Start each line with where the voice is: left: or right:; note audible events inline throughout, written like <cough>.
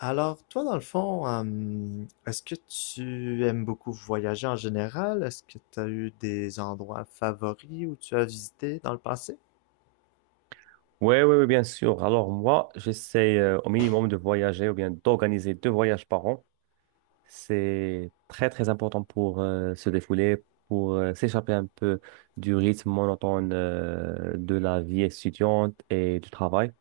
left: Alors, toi, dans le fond, est-ce que tu aimes beaucoup voyager en général? Est-ce que tu as eu des endroits favoris où tu as visité dans le passé?
right: Oui, oui, oui, bien sûr. Alors moi, j'essaie au minimum de voyager ou bien d'organiser deux voyages par an. C'est très, très important pour se défouler, pour s'échapper un peu du rythme monotone de la vie étudiante et du travail.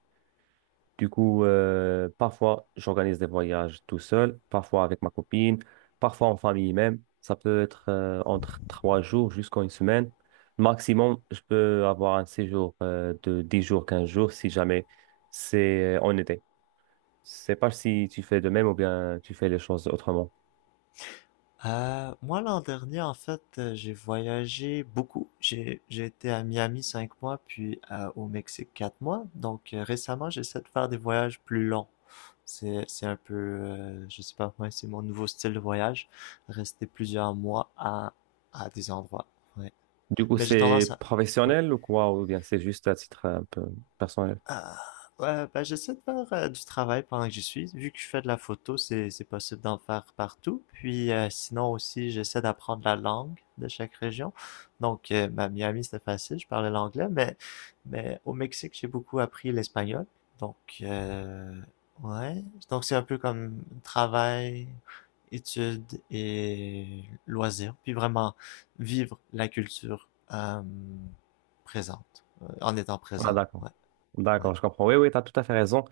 right: Du coup, parfois, j'organise des voyages tout seul, parfois avec ma copine, parfois en famille même. Ça peut être entre 3 jours jusqu'à une semaine. Maximum, je peux avoir un séjour de 10 jours, 15 jours si jamais c'est en été. Je sais pas si tu fais de même ou bien tu fais les choses autrement.
left: Moi, l'an dernier, en fait, j'ai voyagé beaucoup. J'ai été à Miami 5 mois, puis au Mexique 4 mois. Donc, récemment, j'essaie de faire des voyages plus longs. C'est un peu, je sais pas, moi, c'est mon nouveau style de voyage. Rester plusieurs mois à des endroits. Ouais.
right: Du coup,
left: Mais j'ai tendance
right: c'est
left: à, oui.
right: professionnel ou quoi? Ou bien c'est juste à titre un peu personnel?
left: Ah, ouais, ben j'essaie de faire du travail pendant que j'y suis. Vu que je fais de la photo, c'est possible d'en faire partout. Puis sinon aussi, j'essaie d'apprendre la langue de chaque région. Donc, ben, Miami, c'était facile, je parlais l'anglais, mais au Mexique, j'ai beaucoup appris l'espagnol. Donc, euh, ouais. Donc, c'est un peu comme travail, études et loisirs. Puis vraiment vivre la culture euh, présente, en étant
right: Ah,
left: présent.
right: d'accord.
left: Ouais, ouais.
right: D'accord, je comprends. Oui, oui, tu as tout à fait raison.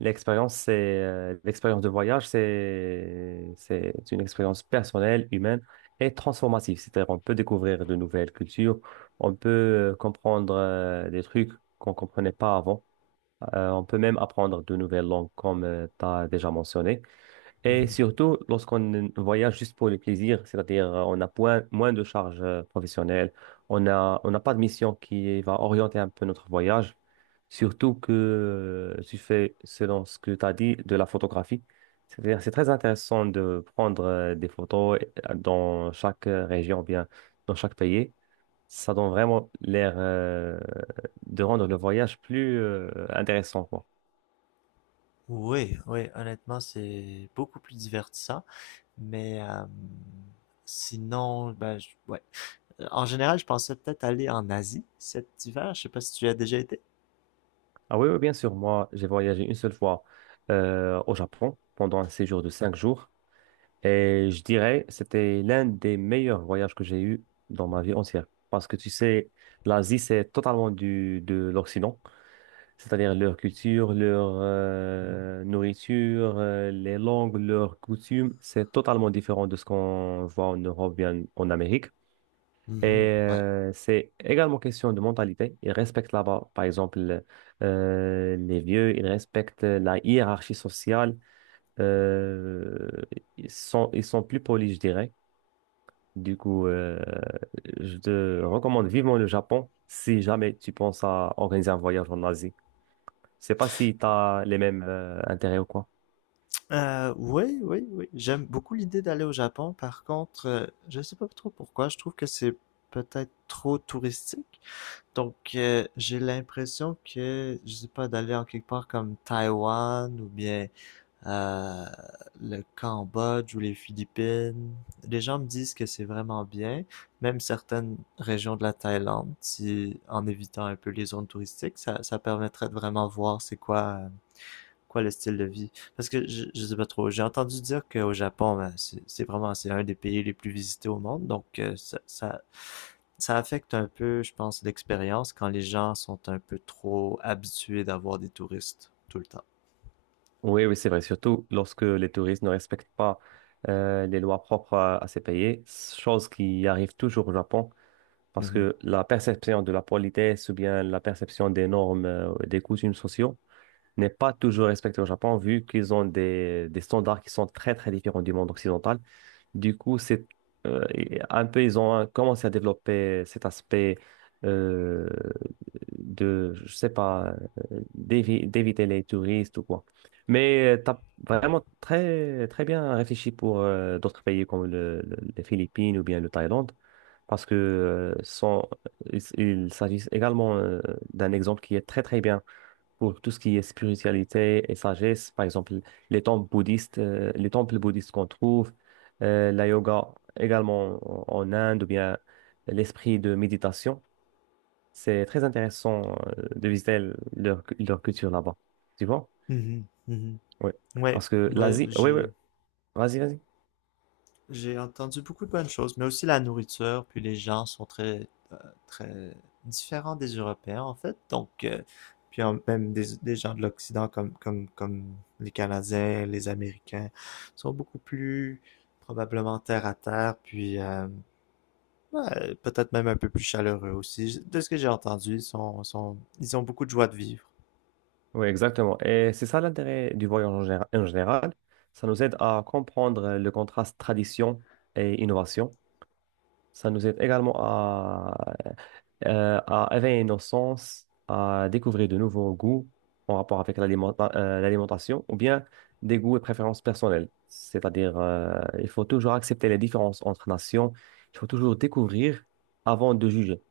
right: L'expérience, c'est l'expérience de voyage, c'est une expérience personnelle, humaine et transformative. C'est-à-dire, on peut découvrir de nouvelles cultures, on peut comprendre des trucs qu'on comprenait pas avant. On peut même apprendre de nouvelles langues, comme tu as déjà mentionné. Et
left: Mhm.
right: surtout, lorsqu'on voyage juste pour le plaisir, c'est-à-dire on a moins de charges professionnelles, on a, on n'a pas de mission qui va orienter un peu notre voyage, surtout que tu fais, selon ce que tu as dit, de la photographie. C'est-à-dire, c'est très intéressant de prendre des photos dans chaque région, ou bien dans chaque pays. Ça donne vraiment l'air de rendre le voyage plus intéressant, quoi.
left: Oui, oui, honnêtement, c'est beaucoup plus divertissant. Mais sinon, ben, ouais. En général, je pensais peut-être aller en Asie cet hiver. Je sais pas si tu y as déjà été.
right: Ah oui, oui, bien sûr. Moi, j'ai voyagé une seule fois au Japon pendant un séjour de 5 jours. Et je dirais, c'était l'un des meilleurs voyages que j'ai eu dans ma vie entière. Parce que tu sais, l'Asie, c'est totalement du, de l'Occident. C'est-à-dire leur culture, leur nourriture, les langues, leurs coutumes. C'est totalement différent de ce qu'on voit en Europe, bien en Amérique. Et
left: Mhm. Ouais.
right: c'est également question de mentalité. Ils respectent là-bas, par exemple, les vieux, ils respectent la hiérarchie sociale. Euh, Ils sont, ils sont plus polis, je dirais. Du coup, je te recommande vivement le Japon si jamais tu penses à organiser un voyage en Asie. Je sais pas si tu as les mêmes intérêts ou quoi.
left: Oui, oui, oui. J'aime beaucoup l'idée d'aller au Japon. Par contre, je sais pas trop pourquoi. Je trouve que c'est peut-être trop touristique. Donc, j'ai l'impression que, je sais pas, d'aller en quelque part comme Taïwan ou bien euh, le Cambodge ou les Philippines. Les gens me disent que c'est vraiment bien, même certaines régions de la Thaïlande, si en évitant un peu les zones touristiques, ça permettrait de vraiment voir c'est quoi, quoi le style de vie. Parce que je sais pas trop, j'ai entendu dire qu'au Japon, ben, c'est vraiment c'est un des pays les plus visités au monde, donc ça affecte un peu, je pense, l'expérience quand les gens sont un peu trop habitués d'avoir des touristes tout le temps.
right: Oui, oui, c'est vrai. Surtout lorsque les touristes ne respectent pas les lois propres à ces pays, chose qui arrive toujours au Japon. Parce
left: Mhm.
right: que la perception de la politesse ou bien la perception des normes, des coutumes sociaux n'est pas toujours respectée au Japon, vu qu'ils ont des standards qui sont très, très différents du monde occidental. Du coup, c'est et un peu, ils ont commencé à développer cet aspect euh, de, je sais pas, d'éviter les touristes ou quoi. Mais tu as vraiment très, très bien réfléchi pour d'autres pays comme les Philippines ou bien le Thaïlande parce que il s'agit également d'un exemple qui est très très bien pour tout ce qui est spiritualité et sagesse. Par exemple, les temples bouddhistes qu'on trouve, la yoga également en, en Inde ou bien l'esprit de méditation. C'est très intéressant de visiter leur, leur culture là-bas. Tu vois?
left: Mhm, mhm.
right: Oui.
left: Ouais,
right: Parce que
left: ouais,
right: l'Asie, oui, oui,
left: j'ai
right: vas-y, vas-y.
left: j'ai entendu beaucoup de bonnes choses, mais aussi la nourriture, puis les gens sont très très différents des Européens en fait. Donc puis même des gens de l'Occident comme les Canadiens, les Américains sont beaucoup plus probablement terre à terre, puis ouais, peut-être même un peu plus chaleureux aussi. De ce que j'ai entendu, ils sont, sont ils ont beaucoup de joie de vivre.
right: Oui, exactement. Et c'est ça l'intérêt du voyage en général. En général. Ça nous aide à comprendre le contraste tradition et innovation. Ça nous aide également à éveiller nos sens, à découvrir de nouveaux goûts en rapport avec l'alimentation ou bien des goûts et préférences personnelles. C'est-à-dire, il faut toujours accepter les différences entre nations. Il faut toujours découvrir avant de juger.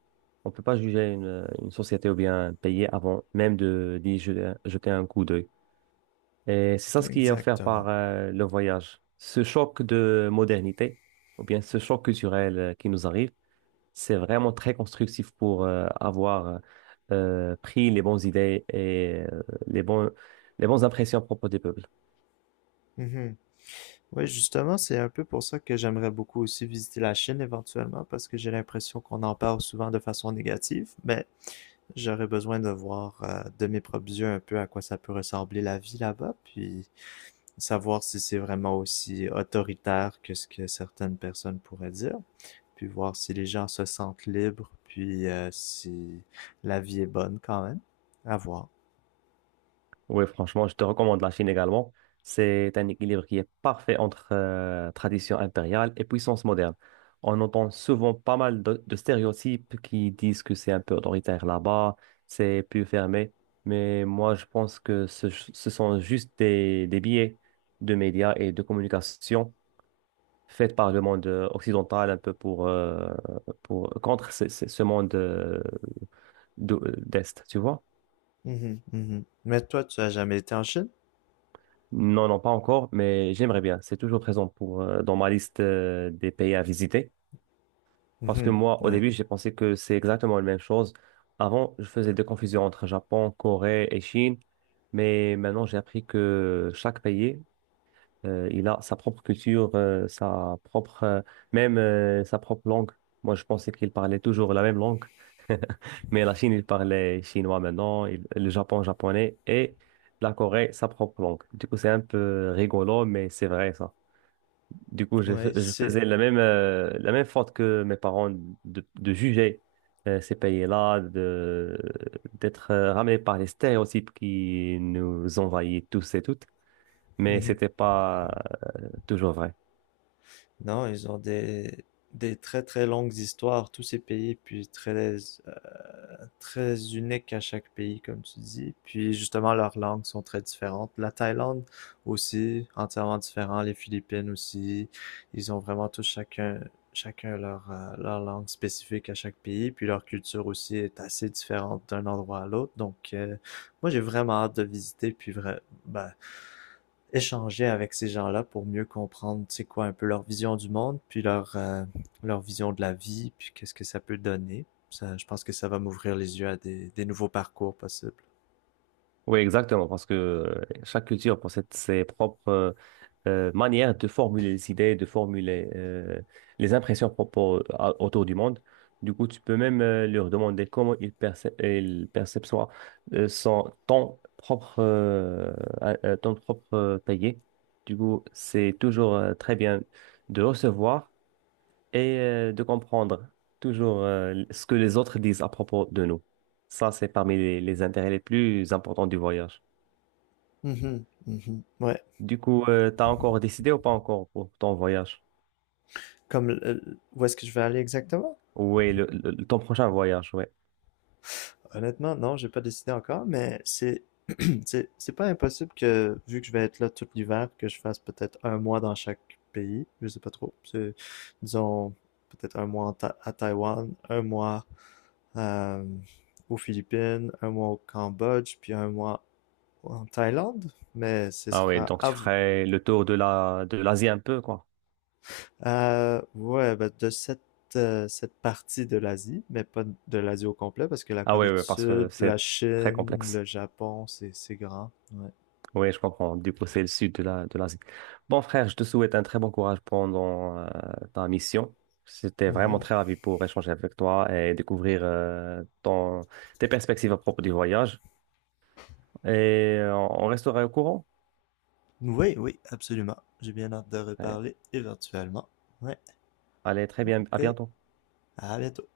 right: On ne peut pas juger une société ou bien un pays avant même de d'y jeter, jeter un coup d'œil. Et c'est ça ce qui est offert par
left: Exactement.
right: le voyage. Ce choc de modernité, ou bien ce choc culturel qui nous arrive, c'est vraiment très constructif pour avoir pris les bonnes idées et les bons, les bonnes impressions à propos des peuples.
left: Oui, justement, c'est un peu pour ça que j'aimerais beaucoup aussi visiter la Chine éventuellement, parce que j'ai l'impression qu'on en parle souvent de façon négative, mais j'aurais besoin de voir de mes propres yeux un peu à quoi ça peut ressembler la vie là-bas, puis savoir si c'est vraiment aussi autoritaire que ce que certaines personnes pourraient dire, puis voir si les gens se sentent libres, puis si la vie est bonne quand même. À voir.
right: Oui, franchement, je te recommande la Chine également. C'est un équilibre qui est parfait entre tradition impériale et puissance moderne. On entend souvent pas mal de stéréotypes qui disent que c'est un peu autoritaire là-bas, c'est plus fermé. Mais moi, je pense que ce sont juste des biais de médias et de communication faits par le monde occidental un peu pour contre ce, ce monde d'Est, tu vois?
left: Mhm, mhm. Mais toi, tu as jamais été en Chine?
right: Non, non, pas encore, mais j'aimerais bien. C'est toujours présent pour, dans ma liste, des pays à visiter. Parce que
left: Mhm,
right: moi, au
left: ouais.
right: début, j'ai pensé que c'est exactement la même chose. Avant, je faisais des confusions entre Japon, Corée et Chine. Mais maintenant, j'ai appris que chaque pays il a sa propre culture, sa propre, même sa propre langue. Moi, je pensais qu'il parlait toujours la même langue. <laughs> Mais la Chine, il parlait chinois maintenant, le Japon, japonais, et la Corée, sa propre langue. Du coup, c'est un peu rigolo, mais c'est vrai, ça. Du coup,
left: Ouais,
right: je
left: c'est...
right: faisais la même faute que mes parents de juger ces pays-là, de, d'être ramenés par les stéréotypes qui nous envahissent tous et toutes mais
left: Mhm.
right: c'était pas toujours vrai.
left: Non, ils ont des très très longues histoires, tous ces pays, puis très uniques à chaque pays, comme tu dis. Puis justement, leurs langues sont très différentes. La Thaïlande aussi, entièrement différent. Les Philippines aussi. Ils ont vraiment tous chacun leur langue spécifique à chaque pays. Puis leur culture aussi est assez différente d'un endroit à l'autre. Donc, moi, j'ai vraiment hâte de visiter, puis ben, échanger avec ces gens-là pour mieux comprendre, c'est quoi, un peu leur vision du monde, puis leur vision de la vie, puis qu'est-ce que ça peut donner. Ça, je pense que ça va m'ouvrir les yeux à des nouveaux parcours possibles.
right: Oui, exactement, parce que chaque culture possède ses propres manières de formuler les idées, de formuler les impressions autour du monde. Du coup, tu peux même leur demander comment ils perçoivent euh, son- ton propre, euh, ton propre pays. Du coup, c'est toujours très bien de recevoir et de comprendre toujours ce que les autres disent à propos de nous. Ça, c'est parmi les intérêts les plus importants du voyage.
left: Mhm, mhm. Ouais.
right: Du coup, t'as encore décidé ou pas encore pour ton voyage?
left: Comme, où est-ce que je vais aller exactement?
right: Oui, ton prochain voyage, ouais.
left: Honnêtement, non, j'ai pas décidé encore, mais c'est pas impossible que, vu que je vais être là tout l'hiver, que je fasse peut-être un mois dans chaque pays. Je sais pas trop. C'est, disons, peut-être un mois en à Taïwan, un mois euh, aux Philippines, un mois au Cambodge, puis un mois en Thaïlande. Mais ce
right: Ah oui,
left: sera
right: donc
left: à
right: tu
left: vous.
right: ferais le tour de la, de l'Asie un peu, quoi.
left: Ouais, ben, de cette partie de l'Asie, mais pas de l'Asie au complet, parce que la
right: Ah oui,
left: Corée du
right: oui, parce que
left: Sud, la
right: c'est très
left: Chine, le
right: complexe.
left: Japon, c'est grand. Ouais.
right: Oui, je comprends. Du coup, c'est le sud de la, de l'Asie. Bon, frère, je te souhaite un très bon courage pendant ta mission. C'était vraiment
left: Mhm.
right: très ravi pour échanger avec toi et découvrir ton, tes perspectives à propos du voyage. Et on restera au courant.
left: Oui, oui, absolument. J'ai bien hâte de
right: Très bien.
left: reparler éventuellement. Ouais.
right: Allez, très bien. À
left: OK.
right: bientôt.
left: À bientôt.